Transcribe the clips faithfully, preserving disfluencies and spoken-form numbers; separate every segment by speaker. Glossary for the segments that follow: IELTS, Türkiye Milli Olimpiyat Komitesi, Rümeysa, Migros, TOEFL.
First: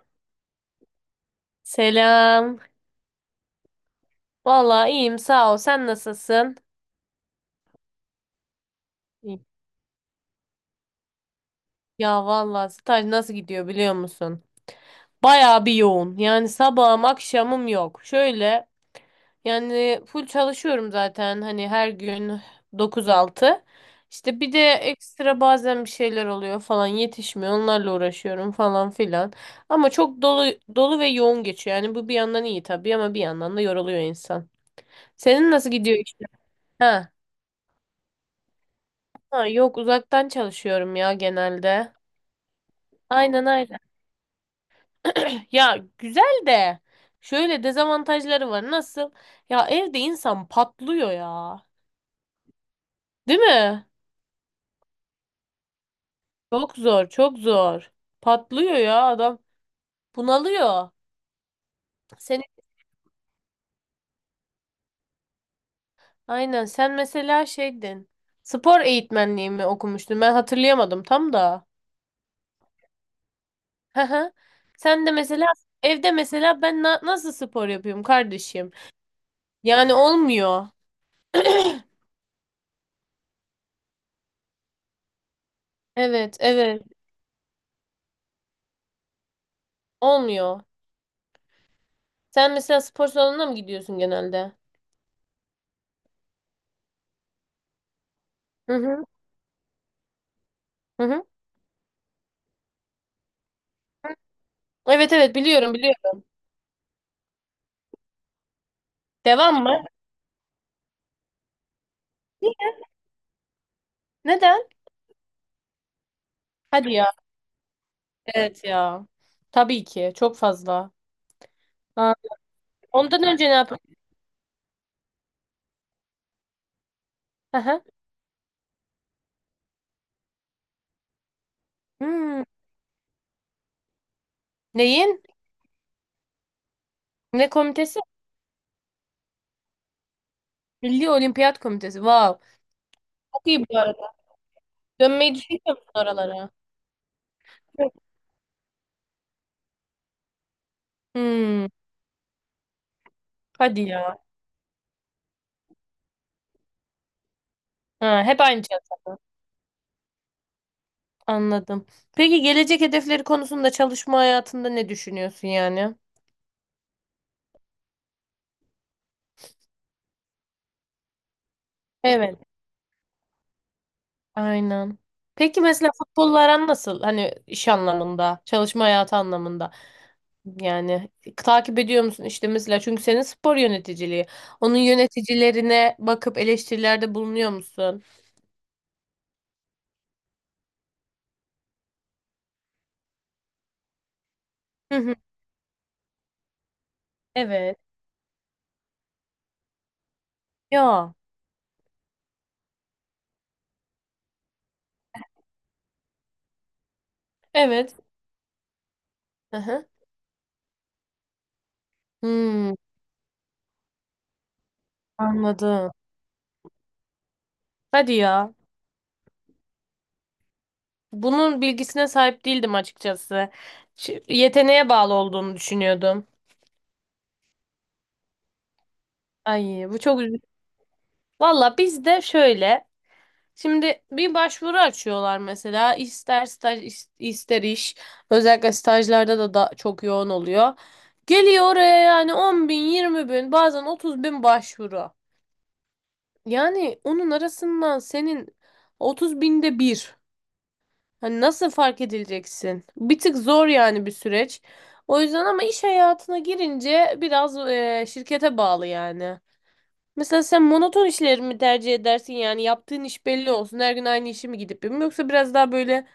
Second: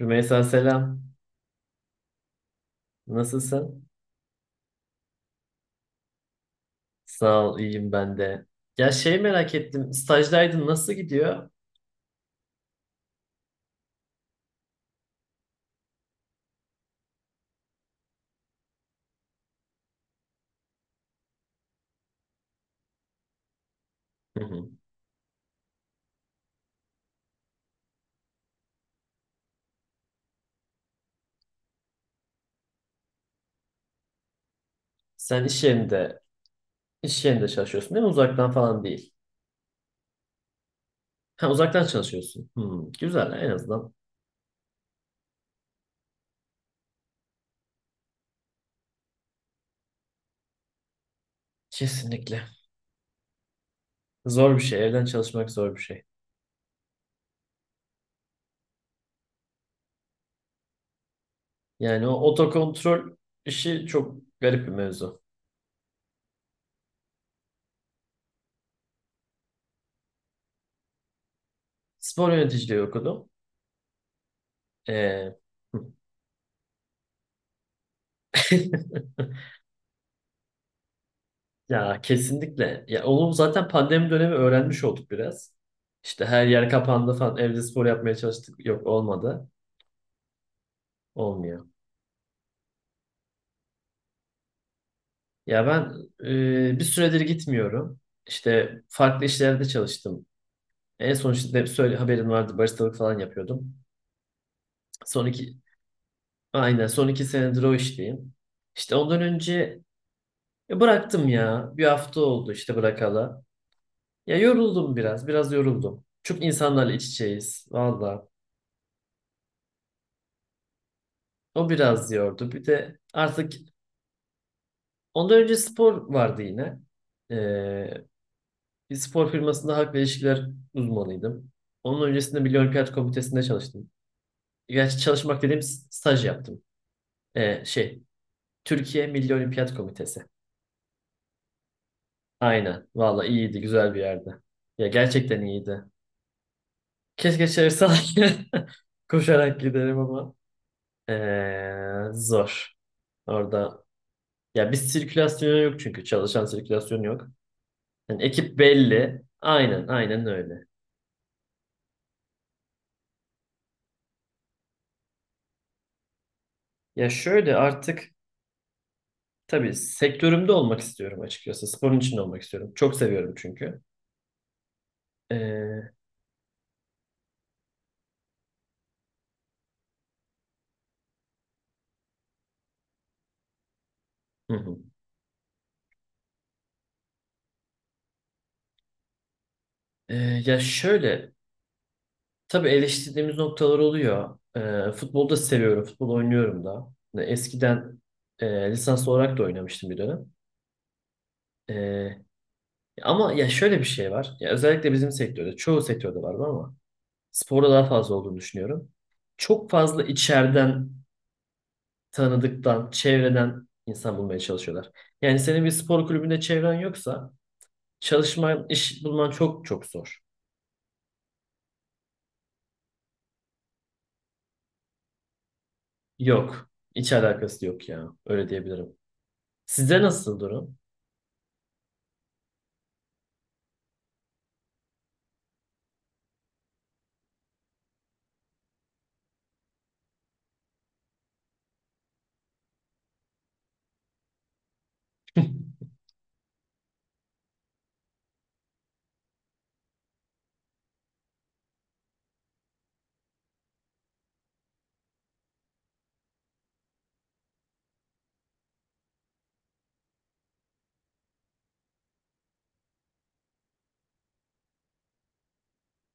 Speaker 1: Rümeysa selam.
Speaker 2: Selam.
Speaker 1: Nasılsın?
Speaker 2: Valla iyiyim sağ ol. Sen nasılsın?
Speaker 1: Sağ ol, iyiyim ben de. Ya şey
Speaker 2: İyi.
Speaker 1: merak ettim. Stajdaydın nasıl gidiyor?
Speaker 2: Ya vallahi staj nasıl gidiyor biliyor musun? Bayağı bir yoğun. Yani sabahım akşamım yok. Şöyle yani full çalışıyorum zaten hani her gün dokuz altı. İşte
Speaker 1: Hı
Speaker 2: bir de
Speaker 1: hı.
Speaker 2: ekstra bazen bir şeyler oluyor falan yetişmiyor. Onlarla uğraşıyorum falan filan. Ama çok dolu dolu ve yoğun geçiyor. Yani bu bir yandan iyi tabii ama bir yandan da yoruluyor insan.
Speaker 1: Sen
Speaker 2: Senin
Speaker 1: iş
Speaker 2: nasıl gidiyor
Speaker 1: yerinde,
Speaker 2: işte?
Speaker 1: iş yerinde çalışıyorsun değil mi? Uzaktan falan değil.
Speaker 2: Ha, yok uzaktan çalışıyorum ya
Speaker 1: Ha, uzaktan
Speaker 2: genelde.
Speaker 1: çalışıyorsun. Hmm, güzel
Speaker 2: Aynen
Speaker 1: en
Speaker 2: aynen.
Speaker 1: azından.
Speaker 2: Ya güzel de şöyle dezavantajları var. Nasıl? Ya evde insan patlıyor ya.
Speaker 1: Kesinlikle.
Speaker 2: Değil mi?
Speaker 1: Zor bir şey. Evden çalışmak zor bir şey.
Speaker 2: Çok zor, çok zor. Patlıyor ya adam. Bunalıyor.
Speaker 1: Yani o
Speaker 2: Seni
Speaker 1: otokontrol işi çok garip bir mevzu.
Speaker 2: aynen sen mesela şeydin. Spor eğitmenliği mi okumuştun? Ben hatırlayamadım tam da.
Speaker 1: Spor yöneticiliği okudum.
Speaker 2: Hı hı. Sen de
Speaker 1: Ee,
Speaker 2: mesela evde mesela ben na- nasıl spor yapıyorum kardeşim? Yani olmuyor.
Speaker 1: Ya kesinlikle. Ya onu zaten pandemi dönemi öğrenmiş olduk biraz. İşte
Speaker 2: Evet,
Speaker 1: her yer
Speaker 2: evet.
Speaker 1: kapandı falan. Evde spor yapmaya çalıştık. Yok, olmadı.
Speaker 2: Olmuyor.
Speaker 1: Olmuyor.
Speaker 2: Sen mesela spor salonuna mı gidiyorsun genelde?
Speaker 1: Ya ben e, bir süredir gitmiyorum.
Speaker 2: Hı
Speaker 1: İşte
Speaker 2: hı.
Speaker 1: farklı işlerde çalıştım.
Speaker 2: Hı
Speaker 1: En
Speaker 2: hı.
Speaker 1: son işte söyle, haberin vardı. Baristalık falan yapıyordum.
Speaker 2: Evet
Speaker 1: Son
Speaker 2: evet
Speaker 1: iki,
Speaker 2: biliyorum biliyorum.
Speaker 1: aynen son iki senedir o işteyim. İşte ondan
Speaker 2: Devam
Speaker 1: önce
Speaker 2: mı?
Speaker 1: e, bıraktım ya. Bir hafta oldu işte bırakalı. Ya
Speaker 2: Neden?
Speaker 1: yoruldum biraz. Biraz yoruldum. Çok insanlarla
Speaker 2: Hadi
Speaker 1: iç
Speaker 2: ya.
Speaker 1: içeyiz. Valla.
Speaker 2: Evet ya. Tabii ki. Çok fazla.
Speaker 1: O biraz
Speaker 2: Aa,
Speaker 1: yordu. Bir de
Speaker 2: ondan önce
Speaker 1: artık
Speaker 2: ne yapıyorsun?
Speaker 1: ondan önce spor vardı yine.
Speaker 2: Aha.
Speaker 1: Ee, bir spor firmasında hak ve ilişkiler uzmanıydım. Onun öncesinde
Speaker 2: Hmm.
Speaker 1: Milli Olimpiyat Komitesi'nde çalıştım. Gerçi
Speaker 2: Neyin?
Speaker 1: çalışmak dediğim s- staj yaptım.
Speaker 2: Ne
Speaker 1: Ee,
Speaker 2: komitesi?
Speaker 1: şey, Türkiye Milli Olimpiyat Komitesi.
Speaker 2: Milli Olimpiyat Komitesi. Wow.
Speaker 1: Aynen. Valla
Speaker 2: Çok
Speaker 1: iyiydi,
Speaker 2: iyi bu
Speaker 1: güzel bir
Speaker 2: arada.
Speaker 1: yerdi. Ya
Speaker 2: Dönmeyi
Speaker 1: gerçekten
Speaker 2: düşünüyor
Speaker 1: iyiydi.
Speaker 2: musun oralara?
Speaker 1: Keşke
Speaker 2: Yok.
Speaker 1: çalışsaydı. Koşarak giderim ama.
Speaker 2: Hmm.
Speaker 1: Ee, zor. Orada.
Speaker 2: Hadi ya.
Speaker 1: Ya bir sirkülasyon yok çünkü. Çalışan sirkülasyon yok.
Speaker 2: Ha,
Speaker 1: Yani
Speaker 2: hep
Speaker 1: ekip
Speaker 2: aynı şey.
Speaker 1: belli. Aynen, aynen öyle.
Speaker 2: Anladım. Peki gelecek hedefleri konusunda çalışma hayatında ne düşünüyorsun yani?
Speaker 1: Ya şöyle artık tabii sektörümde olmak istiyorum açıkçası. Sporun içinde
Speaker 2: Evet.
Speaker 1: olmak istiyorum. Çok seviyorum çünkü.
Speaker 2: Aynen. Peki mesela
Speaker 1: Ee,
Speaker 2: futbolla aran nasıl? Hani iş anlamında, çalışma hayatı anlamında. Yani takip ediyor musun işte mesela çünkü senin spor yöneticiliği.
Speaker 1: hı
Speaker 2: Onun
Speaker 1: hı.
Speaker 2: yöneticilerine bakıp eleştirilerde bulunuyor musun?
Speaker 1: Ee, ya şöyle tabii eleştirdiğimiz noktalar oluyor. Ee,
Speaker 2: Hı hı.
Speaker 1: futbolu da seviyorum. Futbol oynuyorum da. Yani
Speaker 2: Evet.
Speaker 1: eskiden e, lisans olarak da oynamıştım bir dönem.
Speaker 2: Ya.
Speaker 1: Ee, ama ya şöyle bir şey var. Ya özellikle bizim sektörde, çoğu sektörde var bu ama sporda daha
Speaker 2: Evet.
Speaker 1: fazla olduğunu düşünüyorum.
Speaker 2: Hı
Speaker 1: Çok
Speaker 2: hı.
Speaker 1: fazla içeriden,
Speaker 2: Hmm,
Speaker 1: tanıdıktan, çevreden insan bulmaya çalışıyorlar. Yani senin bir
Speaker 2: anladım.
Speaker 1: spor kulübünde çevren yoksa
Speaker 2: Hadi ya.
Speaker 1: çalışman, iş bulman çok çok zor.
Speaker 2: Bunun bilgisine sahip değildim açıkçası. Ş- Yeteneğe bağlı olduğunu düşünüyordum.
Speaker 1: Yok. Hiç alakası yok ya. Öyle diyebilirim.
Speaker 2: Ay, bu
Speaker 1: Sizde
Speaker 2: çok
Speaker 1: nasıl
Speaker 2: üzücü.
Speaker 1: durum?
Speaker 2: Valla bizde şöyle, şimdi bir başvuru açıyorlar mesela ister staj is- ister iş, özellikle stajlarda da, da çok yoğun oluyor. Geliyor oraya yani on bin yirmi bin bazen otuz bin başvuru. Yani onun arasından senin otuz binde bir. Hani nasıl fark edileceksin? Bir tık zor yani, bir süreç. O yüzden ama iş hayatına girince biraz e, şirkete bağlı yani. Mesela sen monoton işleri mi tercih edersin, yani yaptığın iş belli olsun her gün aynı işi mi gidip yapayım, yoksa biraz daha böyle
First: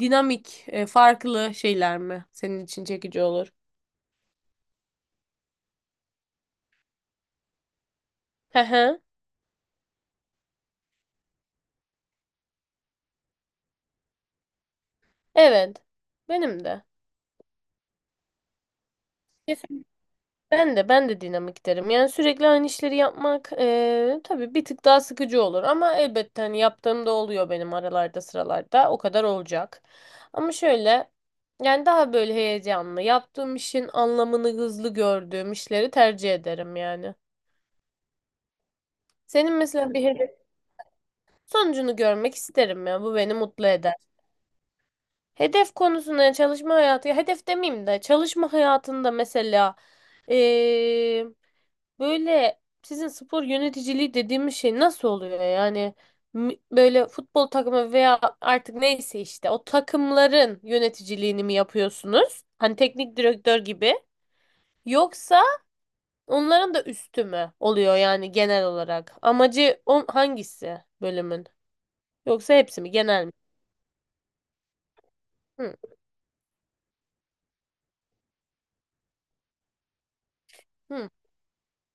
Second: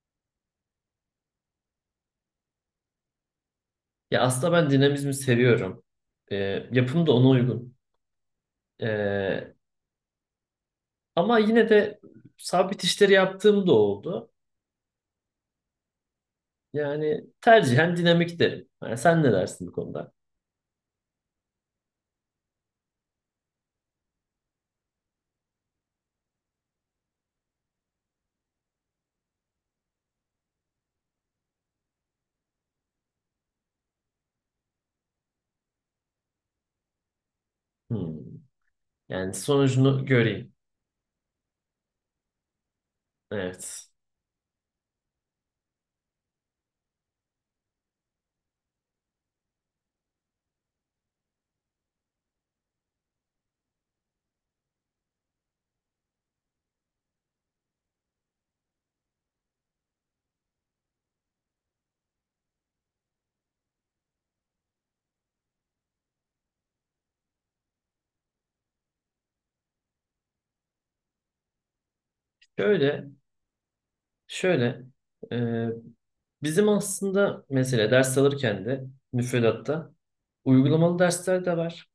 Speaker 2: dinamik e, farklı şeyler mi senin için çekici olur?
Speaker 1: Ya aslında ben dinamizmi seviyorum. Ee, yapım da ona uygun.
Speaker 2: Hı hı.
Speaker 1: Ee, ama yine de sabit işleri yaptığım da oldu.
Speaker 2: Evet. Benim de.
Speaker 1: Yani tercihen dinamik derim. Yani sen ne dersin bu konuda?
Speaker 2: Ben de ben de dinamik derim. Yani sürekli aynı işleri yapmak eee tabii bir tık daha sıkıcı olur, ama elbette hani yaptığım da oluyor benim aralarda sıralarda o kadar olacak. Ama şöyle, yani daha böyle heyecanlı, yaptığım işin anlamını hızlı gördüğüm işleri tercih ederim yani.
Speaker 1: Hmm. Yani
Speaker 2: Senin mesela bir
Speaker 1: sonucunu
Speaker 2: hedef
Speaker 1: göreyim.
Speaker 2: sonucunu görmek isterim ya, bu beni mutlu
Speaker 1: Evet.
Speaker 2: eder. Hedef konusunda çalışma hayatı, ya hedef demeyeyim de, çalışma hayatında mesela eee, böyle sizin spor yöneticiliği dediğimiz şey nasıl oluyor yani? M- böyle futbol takımı veya artık neyse işte o takımların yöneticiliğini mi yapıyorsunuz? Hani teknik direktör gibi, yoksa onların da üstü mü oluyor yani genel olarak? Amacı on hangisi bölümün? Yoksa hepsi mi,
Speaker 1: Şöyle
Speaker 2: genel mi?
Speaker 1: Şöyle, e,
Speaker 2: Hı,
Speaker 1: bizim aslında mesela ders alırken de müfredatta uygulamalı
Speaker 2: hı.
Speaker 1: dersler de var.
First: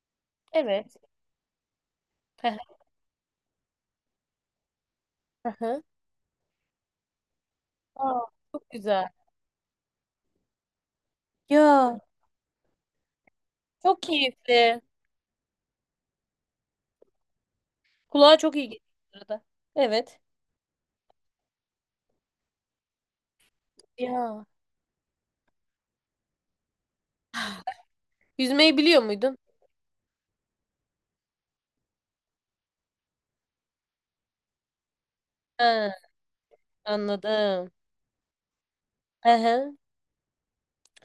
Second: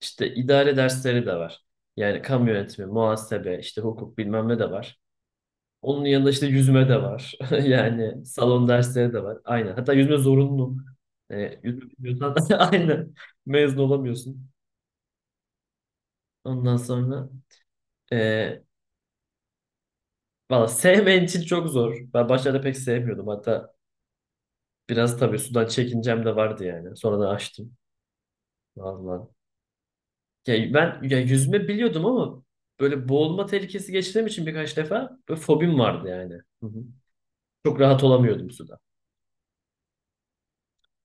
Speaker 1: İşte idare
Speaker 2: Evet.
Speaker 1: dersleri de var. Yani kamu
Speaker 2: Hı hı.
Speaker 1: yönetimi, muhasebe, işte hukuk bilmem ne de var.
Speaker 2: Hı hı.
Speaker 1: Onun yanında işte yüzme de var.
Speaker 2: Aa,
Speaker 1: Yani salon
Speaker 2: çok güzel.
Speaker 1: dersleri de var. Aynen. Hatta yüzme zorunlu. E, yüzme
Speaker 2: Ya,
Speaker 1: bilmiyorsan aynen mezun
Speaker 2: çok
Speaker 1: olamıyorsun.
Speaker 2: keyifli.
Speaker 1: Ondan sonra
Speaker 2: Kulağa çok
Speaker 1: e,
Speaker 2: iyi geliyor bu arada. Evet.
Speaker 1: valla sevmeyen için çok zor. Ben başlarda pek sevmiyordum. Hatta
Speaker 2: Ya.
Speaker 1: biraz tabii sudan çekincem de vardı yani. Sonradan açtım.
Speaker 2: Yüzmeyi biliyor
Speaker 1: Vallahi.
Speaker 2: muydun?
Speaker 1: Ya ben ya yüzme biliyordum ama böyle boğulma tehlikesi geçirdiğim için birkaç defa böyle fobim
Speaker 2: Ha,
Speaker 1: vardı yani. Hı hı.
Speaker 2: anladım.
Speaker 1: Çok rahat olamıyordum suda.
Speaker 2: Hı hı.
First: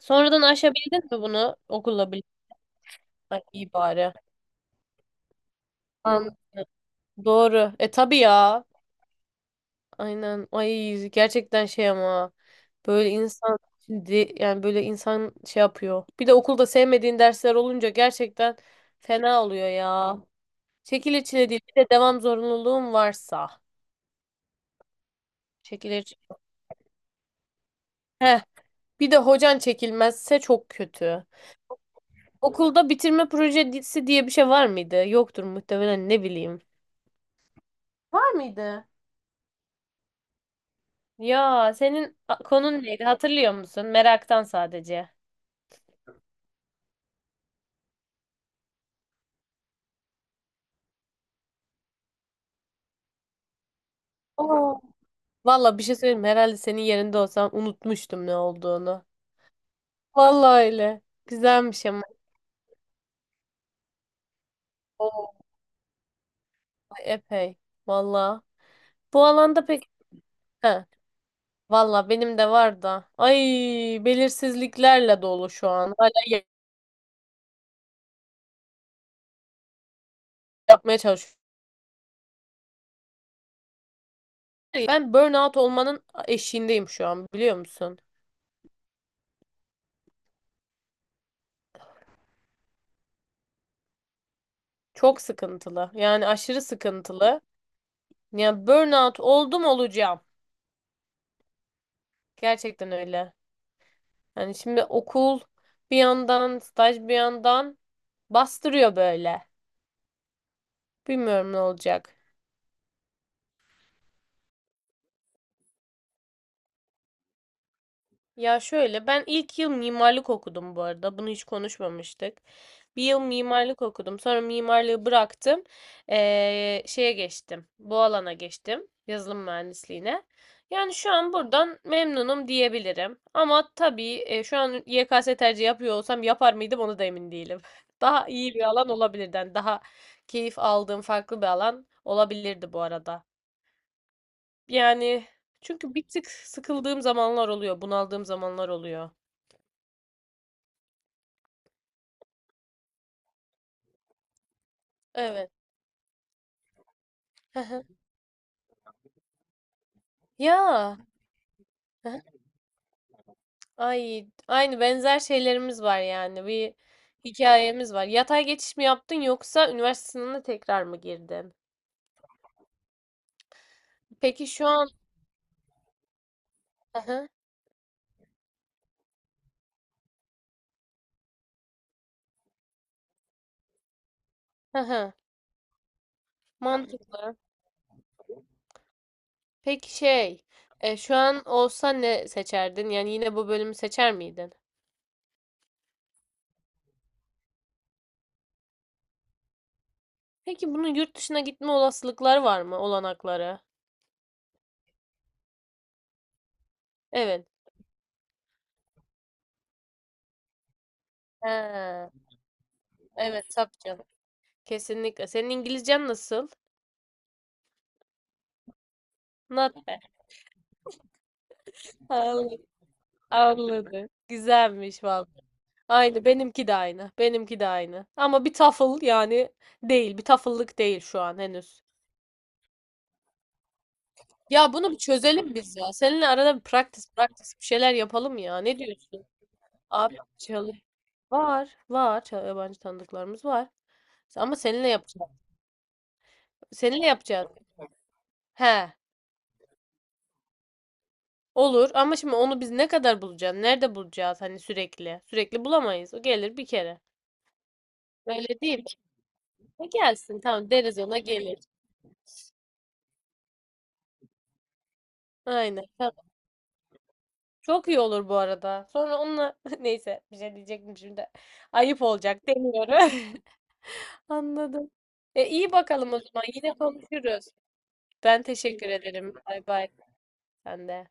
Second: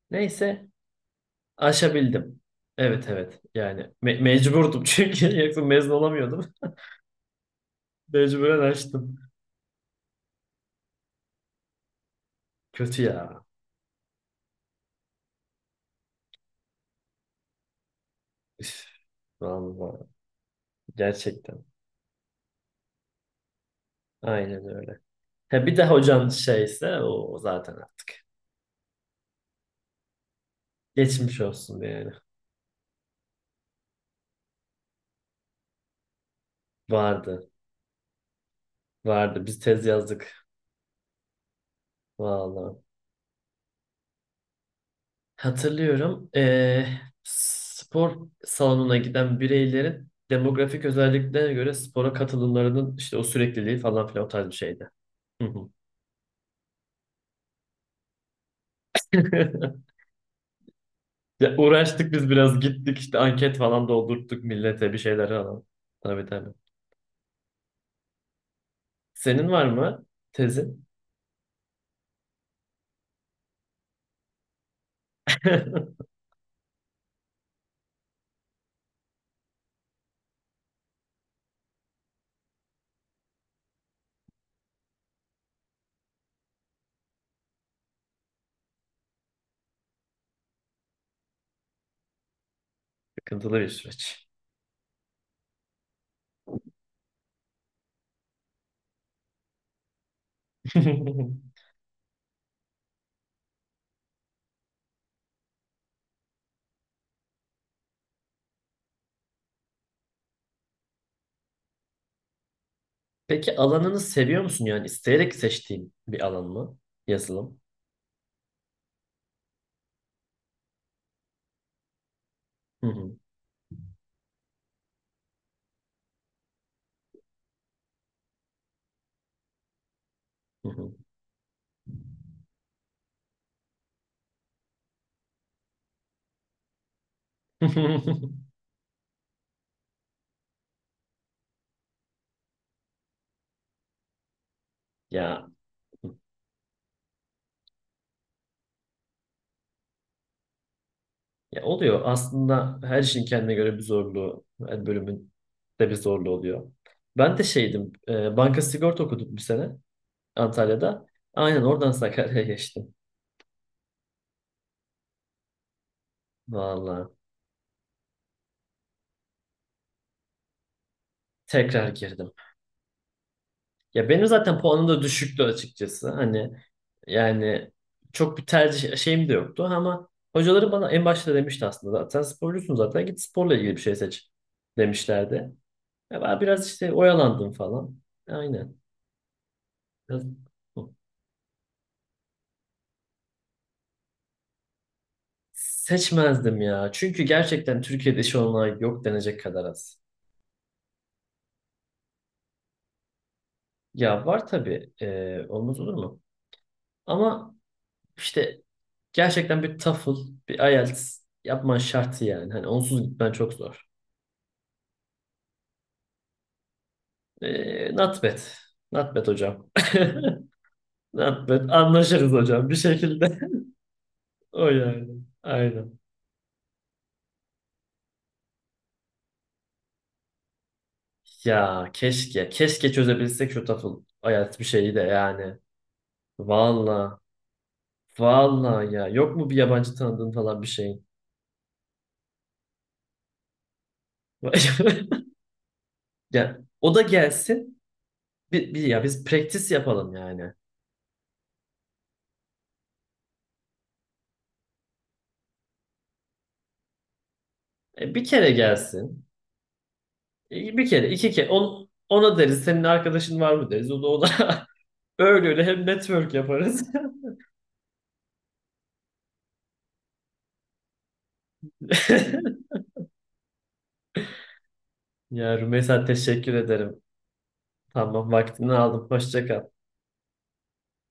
Speaker 2: Sonradan
Speaker 1: Neyse
Speaker 2: aşabildin mi bunu okulla birlikte?
Speaker 1: aşabildim. Evet, evet
Speaker 2: Ay, iyi
Speaker 1: yani
Speaker 2: bari.
Speaker 1: me- mecburdum çünkü yoksa mezun
Speaker 2: An
Speaker 1: olamıyordum.
Speaker 2: doğru. E tabii
Speaker 1: Mecburen
Speaker 2: ya.
Speaker 1: açtım.
Speaker 2: Aynen. Ay gerçekten şey ama
Speaker 1: Kötü
Speaker 2: böyle
Speaker 1: ya.
Speaker 2: insan, şimdi yani böyle insan şey yapıyor. Bir de okulda sevmediğin dersler olunca gerçekten
Speaker 1: Üf,
Speaker 2: fena oluyor
Speaker 1: vallahi
Speaker 2: ya. Çekil içine değil.
Speaker 1: gerçekten.
Speaker 2: Bir de devam zorunluluğun varsa.
Speaker 1: Aynen öyle. Ha, bir de
Speaker 2: Çekilir. Çile.
Speaker 1: hocan şeyse o zaten artık.
Speaker 2: Heh. Bir de hocan çekilmezse çok kötü.
Speaker 1: Geçmiş olsun yani.
Speaker 2: Okulda bitirme projesi diye bir şey var mıydı? Yoktur muhtemelen, ne bileyim.
Speaker 1: Vardı.
Speaker 2: Var mıydı?
Speaker 1: Vardı. Biz tez yazdık.
Speaker 2: Ya, senin a-
Speaker 1: Vallahi.
Speaker 2: konun neydi hatırlıyor musun? Meraktan sadece.
Speaker 1: Hatırlıyorum. eee, spor salonuna giden bireylerin demografik özelliklerine göre spora katılımlarının işte o sürekliliği falan filan o tarz bir
Speaker 2: Oo.
Speaker 1: şeydi. Hı hı.
Speaker 2: Valla bir şey söyleyeyim mi? Herhalde senin yerinde olsam unutmuştum ne olduğunu. Valla öyle.
Speaker 1: Ya
Speaker 2: Güzelmiş ama.
Speaker 1: uğraştık biz biraz, gittik işte anket falan doldurttuk millete bir şeyler
Speaker 2: Oo,
Speaker 1: falan. Tabii, tabii.
Speaker 2: epey. Valla. Bu
Speaker 1: Senin var
Speaker 2: alanda pek...
Speaker 1: mı
Speaker 2: He.
Speaker 1: tezin?
Speaker 2: Valla benim de var da. Ay, belirsizliklerle dolu şu an. Hala ya- yapmaya çalışıyorum. Ben burnout olmanın eşiğindeyim şu an, biliyor musun?
Speaker 1: Sıkıntılı bir süreç.
Speaker 2: Çok sıkıntılı. Yani aşırı sıkıntılı. Yani burnout oldum olacağım. Gerçekten öyle. Yani şimdi okul bir yandan, staj bir yandan bastırıyor böyle. Bilmiyorum ne olacak.
Speaker 1: Peki alanını seviyor musun, yani isteyerek seçtiğin bir alan mı? Yazılım.
Speaker 2: Ya şöyle, ben ilk yıl mimarlık okudum bu arada. Bunu hiç konuşmamıştık.
Speaker 1: Hı
Speaker 2: Bir
Speaker 1: hı.
Speaker 2: yıl mimarlık okudum. Sonra mimarlığı bıraktım. Ee, şeye geçtim. Bu alana geçtim. Yazılım mühendisliğine.
Speaker 1: Hı
Speaker 2: Yani
Speaker 1: hı.
Speaker 2: şu an buradan memnunum diyebilirim. Ama tabii e, şu an Y K S tercih yapıyor olsam yapar mıydım onu da emin değilim. Daha iyi bir alan olabilirdi. Yani daha keyif aldığım farklı bir alan olabilirdi bu arada. Yani
Speaker 1: Ya,
Speaker 2: çünkü bir tık sıkıldığım zamanlar oluyor, bunaldığım zamanlar oluyor.
Speaker 1: ya oluyor. Aslında her şeyin kendine göre bir zorluğu, her bölümün
Speaker 2: Evet.
Speaker 1: de bir zorluğu oluyor. Ben de
Speaker 2: Hı hı.
Speaker 1: şeydim, e, banka sigorta okuduk bir sene
Speaker 2: Ya.
Speaker 1: Antalya'da. Aynen oradan
Speaker 2: Hı hı.
Speaker 1: Sakarya'ya geçtim.
Speaker 2: Ay, aynı benzer şeylerimiz var yani. Bir
Speaker 1: Vallahi
Speaker 2: hikayemiz var. Yatay geçiş mi yaptın yoksa üniversite sınavına tekrar mı girdin?
Speaker 1: tekrar girdim. Ya benim
Speaker 2: Peki
Speaker 1: zaten
Speaker 2: şu
Speaker 1: puanım
Speaker 2: an.
Speaker 1: da düşüktü açıkçası. Hani
Speaker 2: Hı hı.
Speaker 1: yani çok bir tercih şeyim de yoktu ama hocaları bana en başta demişti, aslında zaten sporcusun, zaten git sporla ilgili bir şey seç
Speaker 2: Hı hı.
Speaker 1: demişlerdi. Ya ben biraz işte
Speaker 2: Mantıklı.
Speaker 1: oyalandım falan. Aynen.
Speaker 2: Peki
Speaker 1: Ya,
Speaker 2: şey, e, şu an olsa ne seçerdin? Yani yine bu bölümü seçer miydin?
Speaker 1: seçmezdim ya. Çünkü gerçekten Türkiye'de iş olmayan yok denecek kadar az.
Speaker 2: Peki bunun yurt dışına gitme olasılıkları var mı? Olanakları?
Speaker 1: Ya var tabii. eee, olmaz olur mu?
Speaker 2: Evet.
Speaker 1: Ama işte gerçekten bir TOEFL, bir I E L T S yapman
Speaker 2: He,
Speaker 1: şart yani. Hani onsuz gitmen
Speaker 2: evet
Speaker 1: çok
Speaker 2: tabii
Speaker 1: zor.
Speaker 2: canım. Kesinlikle. Senin İngilizcen nasıl?
Speaker 1: Eee not bad. Not bad hocam.
Speaker 2: Not
Speaker 1: Not bad. Anlaşırız
Speaker 2: bad.
Speaker 1: hocam bir şekilde.
Speaker 2: Anladım.
Speaker 1: O
Speaker 2: Güzelmiş
Speaker 1: yani.
Speaker 2: vallahi.
Speaker 1: Aynen.
Speaker 2: Aynı benimki de aynı. Benimki de aynı. Ama bir tafıl yani değil. Bir tafıllık değil şu an henüz.
Speaker 1: Ya keşke. Keşke çözebilsek şu TOEFL I E L T S bir
Speaker 2: Ya bunu
Speaker 1: şeyi
Speaker 2: bir
Speaker 1: de
Speaker 2: çözelim
Speaker 1: yani.
Speaker 2: biz ya. Seninle arada bir practice
Speaker 1: Vallahi.
Speaker 2: practice bir şeyler yapalım ya. Ne
Speaker 1: Vallahi, ya
Speaker 2: diyorsun?
Speaker 1: yok mu bir yabancı
Speaker 2: Abi
Speaker 1: tanıdığın falan bir
Speaker 2: çalı
Speaker 1: şeyin?
Speaker 2: var var Çal- yabancı tanıdıklarımız var. Ama seninle yapacağız.
Speaker 1: Ya o da
Speaker 2: Seninle yapacağız.
Speaker 1: gelsin. Bir, bir
Speaker 2: He.
Speaker 1: ya biz practice yapalım yani.
Speaker 2: Olur, ama şimdi onu biz ne kadar bulacağız? Nerede bulacağız hani sürekli? Sürekli bulamayız. O gelir bir kere.
Speaker 1: E, bir kere
Speaker 2: Öyle değil mi?
Speaker 1: gelsin.
Speaker 2: E gelsin, tamam
Speaker 1: E, bir
Speaker 2: deriz,
Speaker 1: kere,
Speaker 2: ona
Speaker 1: iki kere.
Speaker 2: gelir.
Speaker 1: On, ona deriz senin arkadaşın var mı deriz. O da ona öyle öyle hem
Speaker 2: Aynen.
Speaker 1: network yaparız.
Speaker 2: Çok iyi olur bu arada. Sonra onunla neyse, bir şey diyecektim şimdi. Ayıp olacak demiyorum. Anladım. E
Speaker 1: Ya
Speaker 2: iyi
Speaker 1: Rümeysa,
Speaker 2: bakalım o zaman.
Speaker 1: teşekkür
Speaker 2: Yine
Speaker 1: ederim.
Speaker 2: konuşuruz.
Speaker 1: Tamam,
Speaker 2: Ben
Speaker 1: vaktini
Speaker 2: teşekkür
Speaker 1: aldım.
Speaker 2: ederim.
Speaker 1: Hoşça kal.
Speaker 2: Bay bay. Sen de.